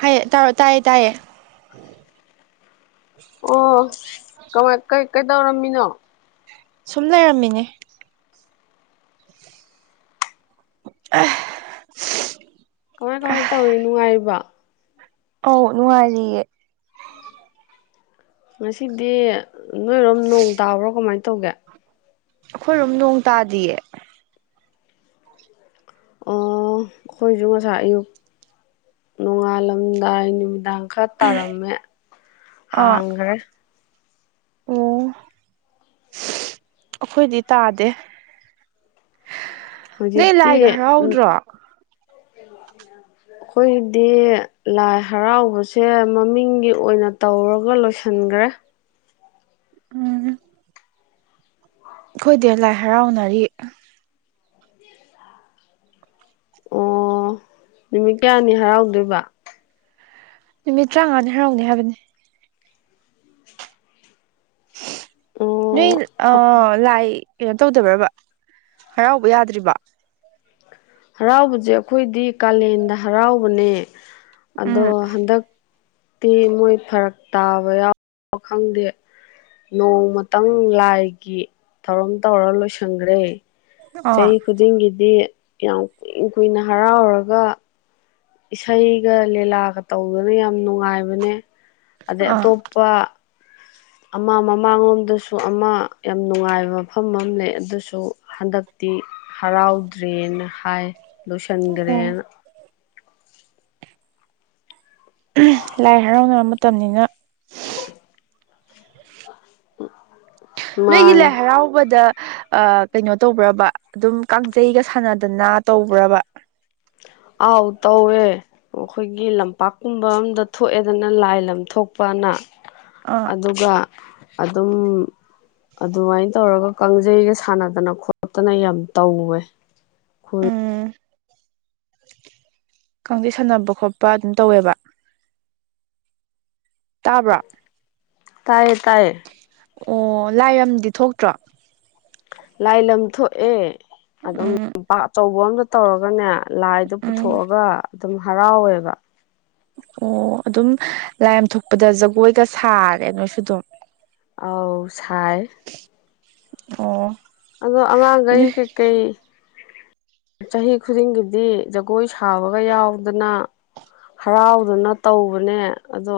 ꯍꯥꯏꯌꯦ ꯇꯥꯔꯣ ꯇꯥꯏꯌꯦ ꯇꯥꯏꯌꯦ ꯑꯣ ꯀꯃꯥꯏ ꯀ ꯩ ꯀꯩꯗꯧꯔꯝꯃꯤꯅꯣ ꯁꯨꯝ ꯂꯩꯔꯝꯃꯤꯅꯦ ꯑꯦ ꯀꯃꯥꯏ ꯀꯃꯥꯏ ꯇꯧꯔꯤ ꯅꯨꯡꯉꯥꯏꯔꯤꯕ ꯑꯥꯎ ꯅꯨꯡꯉꯥꯏꯔꯤꯌꯦ ꯉꯁꯤꯗꯤ ꯅꯣꯏꯔꯣꯝ ꯅꯣꯡ ꯇꯥꯕ꯭ꯔꯣ ꯀꯃꯥꯏ ꯇꯧꯒꯦ ꯑꯩꯈꯣꯏꯔꯣꯝ ꯅꯣꯡ ꯇꯥꯗꯤꯌꯦ ꯑꯣ ꯑꯩꯈꯣꯏꯁꯨ ꯉꯁꯥꯏ ꯑꯌꯨꯛ ꯅꯣꯡꯉꯥꯜꯂꯝꯗꯥꯏ ꯅꯨꯃꯤꯗꯥꯡ ꯈꯔ ꯇꯥꯔꯝꯃꯦ ꯑꯥ ꯍꯥꯡꯈ꯭ꯔꯦ ꯑꯣ ꯑꯩꯈꯣꯏꯗꯤ ꯇꯥꯗꯦ ꯅꯣꯏ ꯂꯥꯏꯒ ꯍꯔꯥꯎꯗ꯭ꯔꯣ [inaudible] ꯑꯩꯈꯣꯏꯒꯤꯗꯤ ꯂꯥꯏ ꯍꯔꯥꯎꯕꯁꯦ ꯃꯃꯤꯡꯒꯤ ꯑꯣꯏꯅ ꯇꯧꯔꯒ ꯂꯣꯏꯁ ꯁꯟꯈ꯭ꯔꯦ ꯎꯝ ꯑꯩꯈꯣꯏꯗꯤ ꯂꯥꯏ ꯍꯔꯥꯎꯅꯔꯤ ꯑꯣ ꯅꯨꯃꯤꯠ ꯀꯌꯥꯅꯤ ꯍꯔꯥꯎꯗꯣꯏꯕ ꯅꯨꯃꯤꯠ ꯇꯔꯥꯃꯉꯥꯅꯤ ꯍꯔꯥꯎꯅꯤ ꯍꯥꯏꯕꯅꯦ ꯑꯣ ꯅꯣꯏ ꯑ ꯂꯥꯏ ꯀꯩꯅꯣ ꯇꯧꯗꯕ꯭ꯔꯕ ꯍꯔꯥꯎꯕ ꯌꯥꯗ꯭ꯔꯤꯕ ꯍꯔꯥꯎꯕꯁꯦ ꯑꯩꯈꯣꯏꯗꯤ ꯀꯥꯂꯦꯟꯗ ꯍꯔꯥꯎꯕꯅꯦ ꯑꯗꯣ ꯎꯝ ꯍꯟꯗꯛ ꯇꯤ ꯃꯣꯏ ꯐꯔꯛ ꯇꯥꯕ ꯌꯥꯎ ꯈꯪꯗꯦ ꯅꯣꯡꯃꯇꯪ ꯂꯥꯏꯒꯤ ꯊꯧꯔꯝ ꯇꯧꯔ ꯂꯣꯏꯁꯟꯒ꯭ꯔꯦ ꯑꯥ ꯆꯍꯤ ꯈꯨꯗꯤꯡꯒꯤꯗꯤ ꯌꯥꯝ ꯀꯨꯏ ꯀꯨꯏꯅ ꯍꯔꯥꯎꯔꯒ ꯏꯁꯩꯒ ꯂꯤꯂꯥꯒ ꯇꯧꯗꯅ ꯌꯥꯝ ꯅꯨꯡꯉꯥꯏꯕꯅꯦ ꯑꯗꯩ ꯑꯥ ꯑꯇꯣꯞꯄ ꯑꯃ ꯃꯃꯥꯡꯂꯣꯝꯗꯁꯨ ꯑꯃ ꯌꯥꯝ ꯅꯨꯡꯉꯥꯏꯕ ꯃꯐꯝ ꯑꯃ ꯂꯩ ꯑꯗꯨꯁꯨ ꯍꯟꯗꯛ ꯇꯤ ꯍꯔꯥꯎꯗ꯭ꯔꯦꯅ ꯍꯥꯏ ꯑꯣ ꯂꯣꯏꯁꯟꯒ꯭ꯔꯦꯅ ꯂꯥꯏ ꯍꯔꯥꯎꯅꯕ ꯃꯇꯝꯅꯤꯅ [inaudible] ꯎꯝ ꯅꯣꯏꯒꯤ ꯂꯥꯏ ꯍꯔꯥꯎꯕꯗ ꯑ ꯀꯩꯅꯣ ꯇꯧꯕ꯭ꯔꯕ ꯑꯗꯨꯝ ꯀꯥꯡꯖꯩꯒ ꯁꯥꯟꯅꯗꯅ ꯇꯧꯕ꯭ꯔꯕ [inaudible] ꯑꯥꯎ ꯇꯧꯋꯦ ꯑꯩꯈꯣꯏꯒꯤ ꯂꯝꯄꯥꯛꯀꯨꯝꯕ ꯑꯝꯗ ꯊꯣꯛꯑꯦꯗꯅ ꯂꯥꯏ ꯂꯝ ꯊꯣꯛꯄꯅ ꯑꯥ ꯑꯗꯨꯒ ꯑꯗꯨꯝ ꯑꯗꯨꯃꯥꯏꯅ ꯇꯧꯔꯒ ꯀꯥꯡꯖꯩꯒ ꯁꯥꯟꯅꯗꯅ ꯈꯣꯠꯇꯅ ꯌꯥꯝ ꯇꯧꯋꯦ ꯈꯣꯏ ꯎꯝ ꯀꯥꯡꯖꯩ ꯁꯥꯟꯅꯕ ꯈꯣꯠꯄ ꯑꯗꯨꯝ ꯇꯧꯋꯦꯕ ꯇꯥꯕ꯭ꯔꯥ ꯇꯌꯦ ꯇꯥꯏꯌꯦ ꯑꯣ ꯂꯥꯏꯔꯝꯗꯤ ꯊꯣꯛꯇ꯭ꯔꯣ ꯂꯥꯏ ꯂꯝ ꯊꯣꯛꯑꯦ ꯑꯗꯨꯝ ꯎꯝ ꯄꯥꯛ ꯑꯆꯧꯕ ꯑꯝꯇ ꯇꯧꯔꯒꯅꯦ ꯂꯥꯏꯗꯣ ꯎꯝ ꯄꯨꯊꯣꯛꯑꯒ ꯑꯗꯨꯝ ꯍꯔꯥꯎꯋꯦꯕ ꯑꯣ ꯑꯗꯨꯝ ꯂꯥꯏꯝ ꯊꯣꯛꯄꯗ ꯖꯒꯣꯏꯒ ꯁꯥꯔꯦ ꯅꯣꯏꯁꯨ ꯑꯗꯨꯝ ꯑꯥꯎ ꯁꯥꯏ ꯑꯣ ꯑꯗꯣ ꯑꯉꯥꯡꯈꯩ ꯀꯩꯀꯩ ꯆꯍꯤ ꯈꯨꯗꯤꯡꯒꯤꯗꯤ ꯖꯒꯣꯏ ꯁ ꯊꯥꯕꯒ ꯌꯥꯎꯗꯅ ꯍꯔꯥꯎꯗꯅ ꯇꯧꯕꯅꯦ ꯑꯗꯣ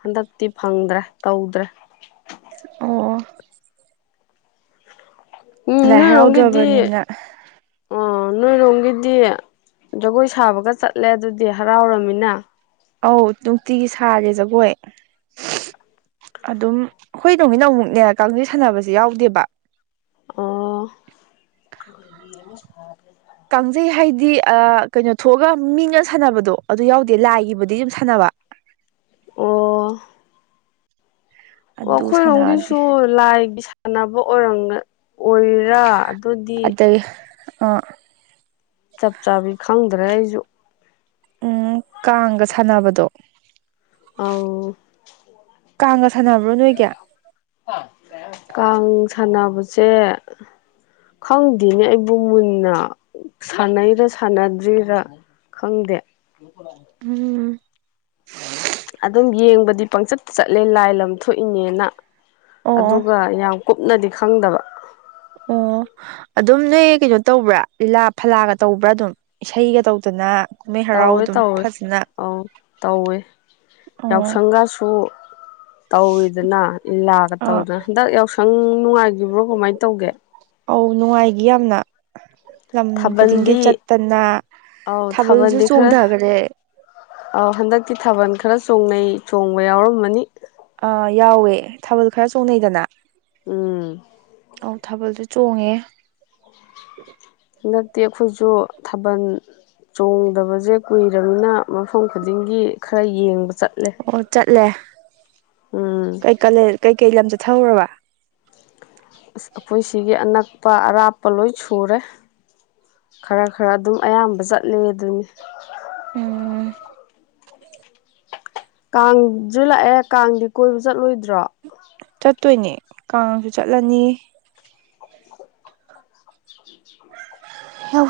ꯍꯟꯗꯛꯇꯤ ꯐꯪꯗ꯭ꯔꯦ ꯇꯧꯗ꯭ꯔꯦ ꯑꯣ ꯑꯣ ꯎꯝ ꯂꯥꯏ ꯅꯣꯏꯔꯣꯝꯒꯤꯗꯤ ꯍꯔꯥꯎꯗ꯭ꯔꯕꯅꯤꯅ ꯑ ꯅꯣꯢꯔꯣꯝꯒꯤꯗꯤ ꯖꯒꯣꯏ ꯁꯥꯕꯒ ꯆꯠꯂꯦ ꯑꯗꯨꯗꯤ ꯍꯔꯥꯎꯔꯃꯤꯅ ꯑꯧ ꯅꯨꯡꯇꯤꯒꯤ ꯁꯥꯔꯦ ꯖꯒꯣꯏ ꯑꯗꯨꯝ ꯑꯩꯈꯣꯏ ꯔꯣꯝꯒꯤꯅ ꯑꯃꯨꯛꯅꯦ ꯀꯥꯡꯖꯩ ꯁꯥꯟꯅꯕꯗꯤ ꯌꯥꯎꯗꯦꯕ ꯑꯣ ꯀꯥꯡꯖꯩ ꯍꯥꯏꯗꯤ ꯑ ꯀꯩꯅꯣ ꯊꯣꯛꯑꯒ ꯃꯤꯅ ꯁꯥꯟꯅꯕꯗꯣ ꯑꯗꯨ ꯌꯥꯎꯗꯦ ꯂꯥꯏꯒꯤꯕꯨꯗꯤ ꯑꯗꯨꯨꯝ ꯁꯥꯟꯅꯕ ꯑꯣ ꯑꯣ ꯑꯗꯨ ꯁꯥꯟꯅꯗꯦ ꯑꯈꯣꯏꯔꯣꯝꯒꯤꯁꯨ ꯂꯥꯏꯒꯤ ꯁꯥꯟꯅꯕ ꯑꯣꯏꯔꯝꯒ ꯑꯣꯏꯔꯤꯔꯥ ꯑꯗꯨꯗꯤ ꯑꯗꯩ ꯑ ꯑꯗ ꯑꯩꯖ ꯎꯝ ꯀꯥꯡꯒ ꯁꯥꯟꯅꯕꯗꯣ ꯑꯧ ꯀꯥꯡꯒ ꯁꯥꯟꯅꯕ꯭ꯔꯣ ꯅꯣꯏꯒꯤ ꯀꯥꯡ ꯁꯥꯟꯅꯕꯁꯦ ꯈꯪꯗꯦꯅꯦ ꯑꯩꯕꯨ ꯃꯨꯟꯅ ꯁꯥꯟꯅꯩꯔꯥ ꯁꯥꯟꯅꯗ꯭ꯔꯤꯔꯥ ꯈꯪꯗꯦ ꯎꯝ ꯑꯗꯨꯝ ꯌꯦꯡꯕꯗꯤ ꯄꯪꯆꯠꯇ ꯆꯠꯂꯦ ꯂꯥꯏ ꯂꯝ ꯊꯣꯛꯏꯅꯦꯅ ꯑꯣ ꯑꯣ ꯑꯗꯨꯒ ꯌꯥꯝ ꯀꯨꯞꯅꯗꯤ ꯈꯪꯗꯕ ꯑꯣ ꯑꯗꯨꯝ ꯅꯣꯏ ꯀꯩꯅꯣ ꯇꯧꯕ꯭ꯔꯥ ꯂꯤꯂꯥ ꯐꯂꯥꯒ ꯇꯧꯕ꯭ꯔꯥ ꯑꯗꯨꯝ ꯏꯁꯩꯒ ꯇꯧꯗꯅ ꯀꯨꯝꯍꯩ ꯍꯔꯥꯎ ꯇꯧꯋꯦ ꯑꯗꯨꯝ ꯇꯧꯋꯦ ꯐꯖꯅ ꯑꯧ ꯇꯧꯋꯦ ꯑꯣ ꯌꯥꯎꯁꯪꯒꯁꯨ ꯇꯧꯋꯤꯗꯅ ꯂꯤꯂꯥꯒ ꯑꯥ ꯇꯧꯗꯅ ꯍꯟꯗꯛ ꯌꯥꯎꯁꯪ ꯅꯨꯡꯉꯥꯏꯈꯤꯕ꯭ꯔꯣ ꯀꯃꯥꯏꯅ ꯇꯧꯒꯦ ꯑꯧ ꯅꯨꯡꯉꯥꯏꯒꯤꯌꯦ [inaudible] ꯂꯝ ꯈꯨꯗꯤꯡꯒꯤ ꯊꯥꯕꯜꯗꯤ ꯆꯠꯇꯅ ꯑꯧ ꯊꯥꯕꯜꯁꯨ ꯆꯣꯡꯗꯈ꯭ꯔꯦ ꯑ ꯍꯟꯗꯛꯇꯤ ꯊꯥꯕꯜ ꯈꯔ ꯆꯣꯡꯅꯩ ꯆꯣꯡꯕ ꯌꯥꯎꯔꯝꯃꯅꯤ ꯑꯥ ꯌꯥꯎꯋꯦ ꯊꯥꯕꯜ ꯈꯔ ꯆꯣꯡꯅꯩꯗꯅ ꯎꯝ ꯑꯧ ꯊꯥꯕꯜꯁꯨ ꯆꯣꯡꯉꯦ ꯇꯤ ꯑꯩꯈꯣꯏꯁꯨ ꯊꯥꯕꯜ ꯆꯣꯡꯗꯕꯁꯦ ꯀꯨꯏꯔꯕꯅꯤꯅ ꯃꯐꯝ ꯈꯨꯗꯤꯡꯒꯤ ꯈꯔ ꯌꯦꯡꯕ ꯆꯠꯂꯦ ꯎꯝ ꯩ ꯀꯩ ꯀꯂꯦ ꯀꯩꯀꯩ ꯂꯝ ꯆꯠꯊꯔꯨꯔꯕ ꯑꯁꯑꯩꯈꯣꯏ ꯁꯤꯒꯤ ꯑꯅꯛꯄ ꯑꯔꯥꯞꯄ ꯂꯣꯏ ꯁꯨꯔꯦ ꯈꯔ ꯈꯔ ꯑꯗꯨꯝ ꯑꯌꯥꯝꯕ ꯆꯠꯂꯦ ꯑꯗꯨꯅꯤ ꯑꯝ ꯀꯥꯡꯁꯨ ꯂꯥꯛꯑꯦ ꯀꯥꯡꯗꯤ ꯀꯣꯏꯕ ꯆꯠꯂꯣꯏꯗ꯭ꯔꯣ ꯎꯠꯇꯣꯏꯅꯦ ꯀꯥꯡꯁꯨ ꯆꯠꯂꯅꯤ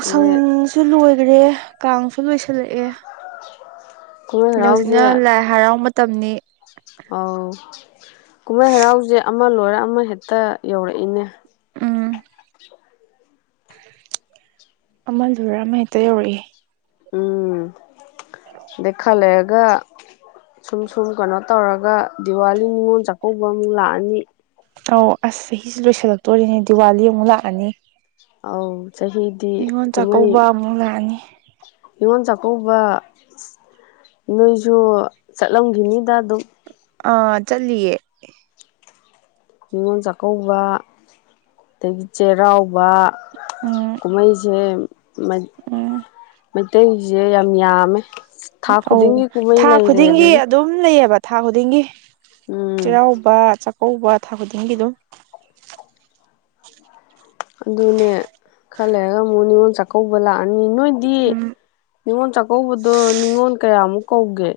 ꯑꯗꯩ ꯂꯣꯏꯒ꯭ꯔꯦ ꯀꯥꯡꯁꯨ ꯂꯣꯏꯁꯤꯜꯂꯛꯑꯦ ꯀꯨꯝꯍꯩ ꯍꯧꯖꯤꯛꯅ ꯍꯔꯥꯎꯁꯦ ꯂꯥꯏ ꯍꯔꯥꯎ ꯃꯇꯝꯅꯤ ꯑꯧ ꯀꯨꯝꯍꯩ ꯍꯔꯥꯎꯁꯦ ꯑꯃ ꯂꯣꯏꯔ ꯑꯃ ꯍꯦꯛꯇ ꯌꯧꯔꯛꯏꯅꯦ ꯎꯝ ꯑꯃ ꯂꯣꯏꯔ ꯑꯃ ꯍꯦꯛꯇ ꯌꯧꯔꯛ ꯏ ꯎꯝ ꯗꯩ ꯈꯥꯔ ꯂꯩꯔꯒ ꯁꯨꯝ ꯁꯨꯝ ꯀꯩꯅꯣ ꯇꯧꯔꯒ ꯗꯤꯋꯥꯂꯤ ꯅꯤꯉꯣꯜ ꯆꯥꯛꯀꯧꯕ ꯑꯃꯨꯛ ꯂꯥꯛꯑꯅꯤ ꯑꯧ ꯑꯁ ꯆꯍꯤꯁꯨ ꯂꯣꯏꯁꯜꯂꯛꯇꯣꯔꯤꯅꯦ ꯗꯤꯋꯥꯂꯤ ꯑꯃꯨꯛ ꯂꯥꯛꯑꯅꯤ ꯑꯧ ꯆꯍꯤꯗꯤ ꯅꯤꯉꯣꯜ ꯀꯨꯝꯍꯩ ꯆꯥꯛꯀꯧꯕ ꯑꯃꯨꯛ ꯂꯥꯛꯑꯅꯤ ꯍꯅꯤꯉꯣꯜ ꯆꯥꯛꯀꯧꯕ ꯅꯣꯏꯁꯨ ꯆꯠꯂꯝꯈꯤꯅꯤꯗ ꯑꯗꯨꯝ ꯑꯥ ꯆꯠꯂꯤꯌꯦ ꯅꯤꯉꯣꯜ ꯆꯥꯛꯀꯧꯕ ꯑꯗꯒꯤ ꯆꯩꯔꯥꯎꯕ ꯎꯝ ꯀꯨꯝꯍꯩꯁꯦ ꯃꯩ ꯎꯝ ꯃꯩꯇꯩꯁꯦ ꯌꯥꯝ ꯌꯥꯝꯃꯦ ꯊꯥ ꯑꯣ ꯈꯨꯗꯤꯡꯒꯤ ꯀꯨꯝꯍꯩ ꯊꯥ ꯂꯩꯔꯦ ꯈꯨꯗꯤꯡꯒꯤ ꯑꯗꯨꯅꯤ ꯑꯗꯨꯝ ꯂꯩꯌꯦꯕ ꯊꯥ ꯈꯨꯗꯤꯡꯒꯤ ꯎꯝ ꯆꯩꯔꯥꯎꯕ ꯆꯥ ꯀꯧꯕ ꯊꯥ ꯈꯨꯗꯤꯡꯒꯤ ꯑꯗꯨꯝ ꯑꯗꯨꯅꯦ ꯈꯔ ꯂꯩꯔꯒ ꯑꯃꯨꯛ ꯅꯤꯉꯣꯜ ꯆꯥꯛꯀꯧꯕ ꯂꯥꯛ ꯑꯅꯤ ꯅꯣꯏꯗꯤ ꯎꯝ ꯅꯤꯉꯣꯜ ꯆꯥꯛꯀꯧꯕꯗꯣ ꯅꯤꯉꯣꯜ ꯀꯌꯥꯃꯨꯛ ꯀꯧꯒꯦ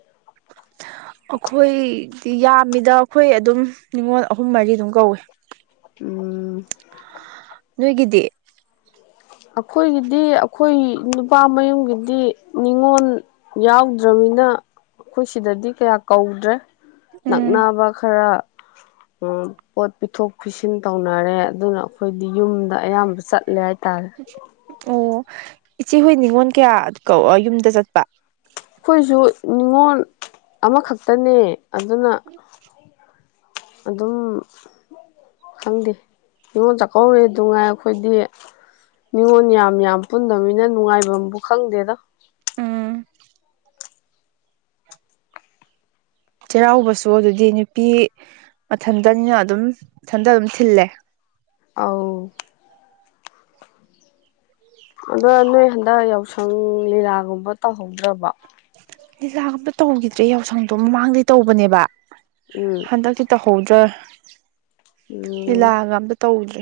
ꯑꯩꯈꯣꯏꯗꯤ ꯌꯥꯝꯃꯤꯗ ꯑꯩꯈꯣꯏ ꯑꯗꯨꯝ ꯅꯤꯉꯣꯜ ꯑꯍꯨꯝ ꯃꯔꯤ ꯑꯗꯨꯝ ꯀꯧꯋꯦ ꯎꯝ ꯅꯣꯏꯒꯤꯗꯤ ꯑꯩꯈꯣꯏꯒꯤꯗꯤ ꯑꯩꯈꯣꯏ ꯅꯨꯄꯥ ꯃꯌꯨꯝꯒꯤꯗꯤ ꯅꯤꯉꯣꯟ ꯌꯥꯎꯗ꯭ꯔꯅꯤꯅ ꯑꯩꯈꯣꯏ ꯁꯤꯗꯗꯤ ꯀꯌꯥ ꯀꯧꯗ꯭ꯔꯦ ꯎꯝ ꯅꯛꯅꯕ ꯈꯔ ꯎꯝ ꯄꯣꯠ ꯄꯤꯊꯣꯛ ꯄꯤꯁꯤꯟ ꯇꯧꯅꯔꯦ ꯑꯗꯨꯅ ꯑꯩꯈꯣꯏꯗꯤ ꯌꯨꯝꯗ ꯑꯌꯥꯝꯕ ꯆꯠꯂꯦ ꯍꯥꯏꯇꯥꯔꯦ ꯑꯣ ꯏꯆꯦꯍꯣꯏ ꯅꯤꯉꯣꯟꯜ ꯀꯌꯥ ꯀꯧ ꯌꯨꯝꯗ ꯆꯠꯄ ꯑꯩꯈꯣꯏꯁꯨ ꯅꯤꯉꯣꯜ ꯑꯃꯈꯛꯇꯅꯦ ꯑꯗꯨꯅ ꯑꯗꯨꯝ ꯈꯪꯗꯦ ꯅꯤꯉꯣꯟ ꯆꯥꯛꯀꯧꯔꯦ ꯗꯨꯉꯥꯏ ꯑꯩꯈꯣꯏꯗꯤ ꯅꯤꯉꯣꯟꯜ ꯌꯥꯝ ꯌꯥꯝ ꯄꯨꯟꯗꯕꯅꯤꯅ ꯅꯨꯡꯉꯥꯏꯕꯝꯕꯨ ꯈꯪꯗꯦꯗ ꯎꯝ [inaudible] ꯆꯩꯔꯥꯎꯕꯁꯨ ꯑꯗꯨꯗꯤ ꯅꯨꯄꯤ ꯃꯊꯟꯇꯅꯤꯅ ꯑꯗꯨꯝ ꯃꯊꯟꯗ ꯑꯗꯨꯝ ꯊꯤꯜꯂꯦ ꯑꯥꯎ ꯑꯗꯣ ꯅꯣꯏ ꯍꯟꯗꯛ ꯌꯥꯎꯁꯪ ꯂꯤꯂꯥꯒꯨꯝꯕ ꯇꯧꯍꯧꯗ꯭ꯔꯕ ꯂꯤꯂꯥꯒ ꯑꯝꯇ ꯇꯧꯈꯤꯗ꯭ꯔꯦ ꯌꯥꯎꯁꯪꯗꯣ ꯃꯃꯥꯡꯗꯗꯤ ꯇꯧꯕꯅꯦꯕ ꯎꯝ ꯍꯟꯗꯛꯇꯛꯇꯤ ꯇꯧꯍꯧꯗ꯭ꯔ ꯎꯝ ꯂꯤꯂꯥꯒ ꯑꯝꯇ ꯇꯧꯗ꯭ꯔꯦ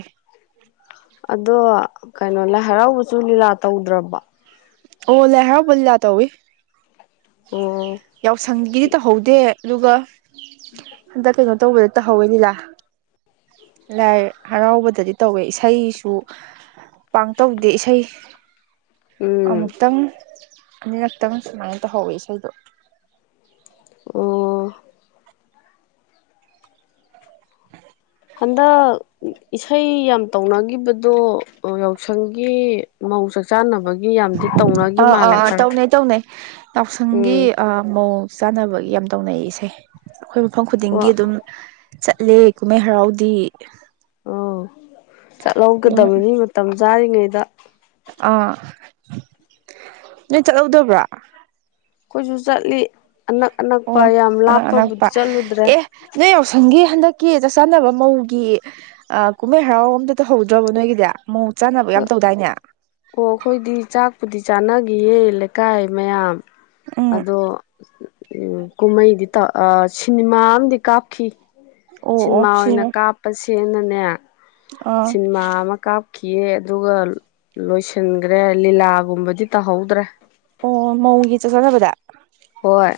ꯑꯗꯣ ꯀꯩꯅꯣ ꯂꯥꯏ ꯍꯔꯥꯎꯕꯁꯨ ꯂꯤꯂꯥ ꯇꯧꯗ꯭ꯔꯕꯣ ꯑꯣ ꯂꯥꯏ ꯍꯔꯥꯎꯕ ꯂꯤꯂꯥ ꯇꯧꯋꯤ ꯑꯣ ꯌꯥꯎꯁꯪꯒꯤꯗꯤ ꯇꯧꯍꯧꯗꯦ ꯑꯗꯨꯒ ꯍꯟꯗꯛ ꯀꯩꯅꯣ ꯇꯧꯕꯗ ꯇꯧꯍꯧꯋꯦ ꯂꯤꯂꯥ ꯂꯥꯏ ꯍꯔꯥꯎꯕꯗꯗꯤ ꯇꯧꯋꯦ ꯏꯁꯩꯁꯨ ꯄꯥꯡꯇꯧꯗꯦ ꯏꯁꯩ ꯎꯝ ꯑꯃꯨꯛꯇꯪ ꯑꯅꯤꯔꯛꯇꯪ ꯁꯨꯃꯥꯏꯅ ꯇꯧꯍꯧꯋꯦ ꯏꯁꯩꯗꯣ ꯑꯣ ꯍꯟꯗꯛ ꯏꯁꯩ ꯌꯥꯝ ꯇꯧꯅꯈꯤꯕꯗꯣ ꯌꯥꯎꯁꯪꯒꯤ ꯃꯧ ꯆꯥꯛꯆꯅꯕ ꯑꯥ ꯑꯥ ꯑꯥ ꯇꯧꯅꯩ ꯇꯧꯅꯩ ꯌꯥꯎꯁꯪꯒꯤ ꯎꯝ ꯑ ꯃꯧ ꯆꯥꯅꯕꯒꯤ ꯌꯥꯝ ꯇꯧꯅꯩ ꯏꯁꯩ ꯑꯩꯈꯣꯏ ꯃꯐꯝ ꯈꯨꯗꯤꯡꯒꯤ ꯑꯣ ꯑꯗꯨꯝ ꯆꯠꯂꯦ ꯀꯨꯝꯍꯩ ꯍꯔꯥꯎꯗꯤ ꯑꯣ ꯑꯗꯨꯝ ꯆꯠꯍꯧꯒꯗꯕꯅꯤ ꯃꯇꯝ ꯆꯥꯔꯤꯉꯩꯗ ꯑꯥ ꯅꯣꯏ ꯆꯠꯍꯧꯗꯕ꯭ꯔꯥ ꯑꯩꯈꯣꯏꯁꯨ ꯆꯠꯂꯤ ꯑꯅꯛ ꯑꯅꯛꯄ ꯑꯣ ꯌꯥꯝ ꯑꯅꯛ ꯂꯥꯞꯄꯕꯨꯗꯤ ꯑꯅꯛꯄ ꯆꯠꯂꯨꯗ꯭ꯔꯦ ꯑꯦ ꯅꯣꯏ ꯌꯥꯎꯁꯪꯒꯤ ꯍꯟꯗꯛ ꯀꯦ ꯆꯛꯆꯥꯥꯟꯅꯕ ꯃꯧꯒꯤ ꯑ ꯀꯨꯝꯍꯩ ꯍꯔꯥꯎ ꯑꯝꯇ ꯇꯧꯍꯧꯗ꯭ꯔꯕ ꯅꯣꯏꯒꯤꯖꯦ ꯃꯧ ꯆꯆꯥꯅꯕ ꯌꯥꯝ ꯑꯩꯈꯣꯏ ꯇꯧꯗꯥꯏꯅꯦ ꯆꯥꯟꯅꯈꯤꯌꯦ ꯂꯩꯀꯥꯏ ꯃꯌꯥꯝ ꯎꯝ ꯑꯗꯣ ꯎꯝ ꯀꯨꯝꯍꯩꯗꯤ ꯇꯧ ꯑ ꯁꯤꯟꯃꯥ ꯑꯝꯗꯤ ꯀꯥꯞꯈꯤ ꯑꯣ ꯑꯣ ꯁꯤꯟꯃꯥ ꯑꯣꯏꯅ ꯁꯤꯅꯦ ꯀꯥꯞꯄꯁꯤꯅꯅꯦ ꯑꯥ ꯁꯤꯟꯃꯥ ꯑꯃ ꯀꯥꯞ ꯈꯤꯌꯦ ꯑꯗꯨꯒ ꯂꯣꯏꯁꯤꯟꯈ꯭ꯔꯦ ꯂꯤꯂꯥꯒꯨꯝꯕꯗꯤ ꯇꯧꯍꯧꯗ꯭ꯔꯦ ꯑꯣ ꯃꯧꯒꯤ ꯆꯥꯛ ꯆꯥꯟꯅꯕꯗ ꯍꯣꯏ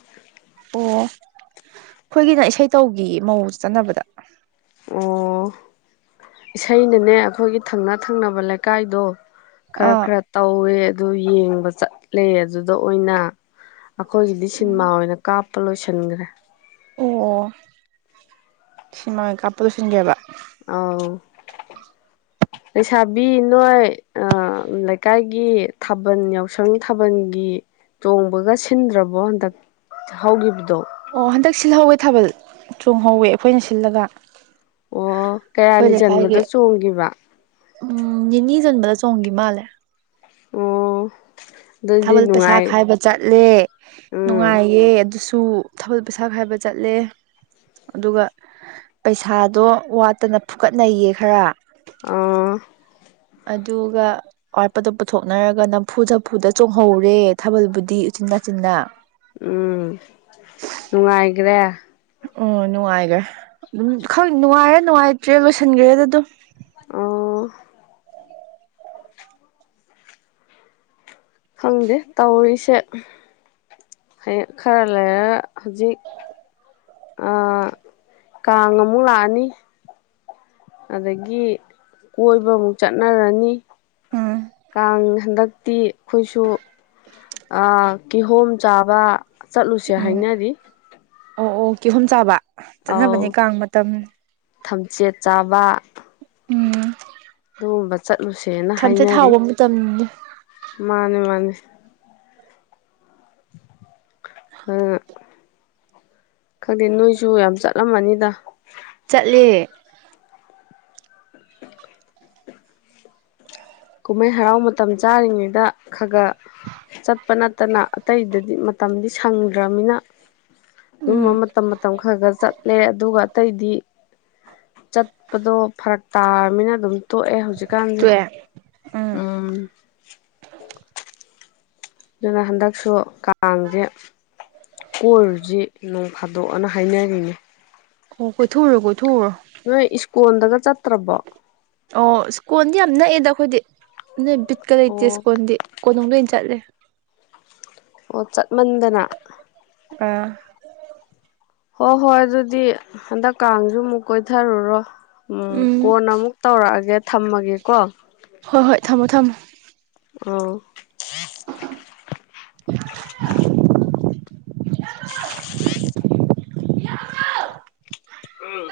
ꯑꯣ ꯑꯩꯈꯣꯏꯒꯤꯅ ꯏꯁꯩ ꯇꯧꯒꯤꯌꯦ ꯃꯧ ꯆꯥꯛ ꯆꯥꯟꯅꯕꯗ ꯑꯣ ꯏꯁꯩꯅꯅꯦ ꯑꯩꯈꯣꯏꯒꯤ ꯊꯪꯅ ꯊꯪꯅꯕ ꯂꯩꯀꯥꯏꯗꯣ ꯈꯔ ꯑꯥ ꯈꯔ ꯇꯧꯋꯦ ꯑꯗꯨ ꯌꯦꯡꯕ ꯆꯠꯂꯦ ꯑꯗꯨꯗ ꯑꯣꯏꯅ ꯑꯩꯈꯣꯏꯒꯤꯗꯤ ꯁꯤꯟꯃꯥ ꯑꯣꯏꯅ ꯀꯥꯞꯄ ꯂꯣꯏꯁꯤꯟꯈ꯭ꯔꯦ ꯑꯣ ꯑꯣ ꯁꯤꯃꯥ ꯑꯣꯢ ꯀꯥꯞꯊꯣꯛ ꯆꯤꯡꯉꯦꯕ ꯑꯧ ꯂꯩꯁꯥꯕꯤ ꯅꯣꯏ ꯑꯥ ꯂꯩꯀꯥꯏꯒꯤ ꯊꯥꯕꯜ ꯌꯥꯎꯁꯪ ꯊꯥꯕꯜꯒꯤ ꯆꯣꯡꯕꯒ ꯁꯤꯟꯗ꯭ꯔꯕꯣ ꯍꯟꯗꯛ ꯍꯧꯈꯤꯕꯗꯣ ꯑꯣ ꯍꯟꯗꯛ ꯁꯤꯜꯍꯧꯋꯦ ꯊꯥꯕꯜ ꯆꯣꯡꯍꯧꯋꯦ ꯑꯩꯈꯣꯏꯅ ꯁꯤꯜꯂꯒ ꯑꯣ ꯀꯌꯥꯅꯤ ꯆꯟꯕꯗ ꯆꯣꯡꯒꯤꯕ ꯑꯥ ꯅꯤꯅꯤ ꯆꯟꯕꯗ ꯆꯣꯡꯒꯤ ꯃꯥꯜꯂꯦ ꯑꯣ ꯑꯗꯨꯗꯤ ꯊꯥꯕꯜ ꯄꯩꯁꯥ ꯅꯨꯡꯉꯥꯏ ꯈꯥꯏꯕ ꯆꯠꯂꯦ ꯎꯝ ꯅꯨꯡꯉꯥꯏꯌꯦ ꯑꯗꯨꯁꯨ ꯁꯨ ꯊꯥꯕꯜ ꯄꯩꯁꯥ ꯈꯥꯏꯕ ꯆꯠꯂꯦ ꯑꯗꯨꯒ ꯄꯩꯁꯥꯗꯣ ꯋꯥꯠꯇꯅ ꯐꯨꯀꯠꯅꯩꯌꯦ ꯈꯔ ꯑꯥ ꯑꯗꯨꯒ ꯑꯋꯥꯠꯄꯗꯣ ꯄꯨꯊꯣꯛꯅꯔꯒ ꯅꯝꯐꯨ ꯁꯥꯐꯨꯗ ꯆꯣꯡꯍꯧꯔꯦ ꯊꯥꯕꯜꯕꯨꯗꯤ ꯆꯤꯟ ꯅꯥꯆꯤꯟꯅ ꯎꯝ ꯅꯨꯡꯉꯥꯏꯒ꯭ꯔꯦ ꯑꯣ ꯅꯨꯡꯉꯥꯏꯒ꯭ꯔꯦ ꯑꯗꯨꯝ ꯈꯪ ꯅꯨꯡꯉꯥꯏꯔ ꯅꯨꯡꯉꯥꯏꯇ꯭ꯔꯤꯔ ꯂꯣꯏꯁꯤꯟꯈꯒ꯭ꯔꯦꯗ ꯑꯗꯨꯝ ꯑꯣ ꯈꯪꯗꯦ ꯇꯧꯔꯤꯁꯦ ꯍꯌꯦ ꯈꯔ ꯂꯩꯔ ꯍꯧꯖꯤꯛ ꯑꯥ ꯀꯥꯡ ꯑꯃꯨꯛ ꯂꯥꯛꯑꯅꯤ ꯑꯗꯒꯤ ꯀꯣꯏꯕꯃꯨꯛ ꯆꯠꯅꯔꯅꯤ ꯎꯝ ꯀꯥꯡ ꯍꯟꯗꯛꯇꯤ ꯈꯣꯏꯁꯨ ꯑ ꯀꯤꯍꯣꯝ ꯆꯥꯕ ꯆꯠꯂꯨꯁꯦ ꯎꯝ ꯍꯥꯏꯅꯔꯤ ꯑꯣ ꯑꯣ ꯀꯤꯍꯣꯝ ꯆꯥꯕ ꯆꯠꯅꯕꯅꯦ ꯑꯧ ꯀꯥꯡ ꯃꯇꯝ ꯊꯝꯆꯦꯠ ꯆꯥꯕ ꯎꯝ ꯂꯨꯁꯦꯅ ꯊꯝꯆꯦꯠ ꯍꯥꯏꯅꯔꯤ ꯍꯥꯎꯕ ꯃꯇꯝ ꯃꯥꯅꯦ ꯃꯥꯅꯦ [unintelligible] ꯈꯪꯗꯦ ꯅꯣꯏꯁꯨ ꯌꯥꯝ ꯆꯠꯂꯝꯃꯅꯤꯗ ꯆꯠꯂꯦ ꯀꯨꯝꯍꯩ ꯍꯔꯥꯎ ꯃꯇꯝ ꯆꯥꯔꯤꯉꯩꯗ ꯈꯒ ꯆꯠꯄꯅ ꯇꯅ ꯑꯇꯩꯗꯗꯤ ꯃꯇꯝꯗꯤ ꯁꯪꯗ꯭ꯔꯝꯅꯤꯅ ꯑꯗꯨꯝꯕ ꯃꯇꯝ ꯃꯇꯝ ꯈ꯭ꯔ ꯒ꯭ꯔ ꯆꯠꯂꯦ ꯑꯗꯨꯒ ꯑꯇꯩꯗꯤ ꯆꯠꯄꯗꯣ ꯐꯔꯛ ꯇꯥꯔꯕꯅꯤꯅ ꯑꯗꯨꯝ ꯇꯣꯛꯑꯦ ꯍꯧꯖꯤꯛꯀꯥꯟꯁꯦ ꯇꯨꯑꯦ ꯎꯝ ꯑꯝ ꯑꯗꯨꯅ ꯍꯟꯗꯛꯁꯨ ꯀꯥꯡꯖꯦ ꯀꯣꯢꯔꯨꯁꯤ ꯅꯣꯡ ꯐꯥꯗꯣꯛꯑꯅ ꯍꯥꯏꯅꯔꯤꯅꯦ ꯑꯣ ꯀꯣꯏꯊꯣꯛꯎꯔꯣ ꯀꯣꯏꯊꯣꯛꯎꯔꯣ ꯅꯣꯏ ꯏꯁꯀꯣꯟꯗꯒ ꯆꯠꯇ꯭ꯔꯕꯣ ꯑꯣ ꯁ꯭ꯀꯣꯟꯗꯤ ꯌꯥꯝ ꯅꯛꯑꯦꯗ ꯑꯈꯣꯏꯗꯤ ꯑꯗꯨꯅ ꯕꯤꯠꯀ ꯂꯩꯇꯦ ꯑꯣ ꯁ꯭ꯀꯣꯟꯗꯤ ꯀꯣꯅꯨꯡꯗ ꯑꯣꯏꯅ ꯆꯠꯂꯦ ꯑꯣꯛ ꯆꯠꯃꯟꯗꯅ ꯑꯥ ꯍꯣ ꯍꯣꯏ ꯑꯗꯨꯗꯤ ꯍꯟꯗꯛ ꯀꯥꯡꯁꯨ ꯑꯃꯨꯛ ꯀꯣꯏꯊꯔꯨꯔꯣ ꯎꯝ ꯀꯣꯟꯅ ꯑꯃꯨꯛ ꯇꯧꯔꯛꯑꯒꯦ ꯊꯝꯃꯒꯦꯀꯣ ꯍꯣꯍꯣꯏ ꯊꯝꯃꯣ ꯊꯝꯃꯣ ꯑꯧ [inaudible] [inaudible] [unintelligible]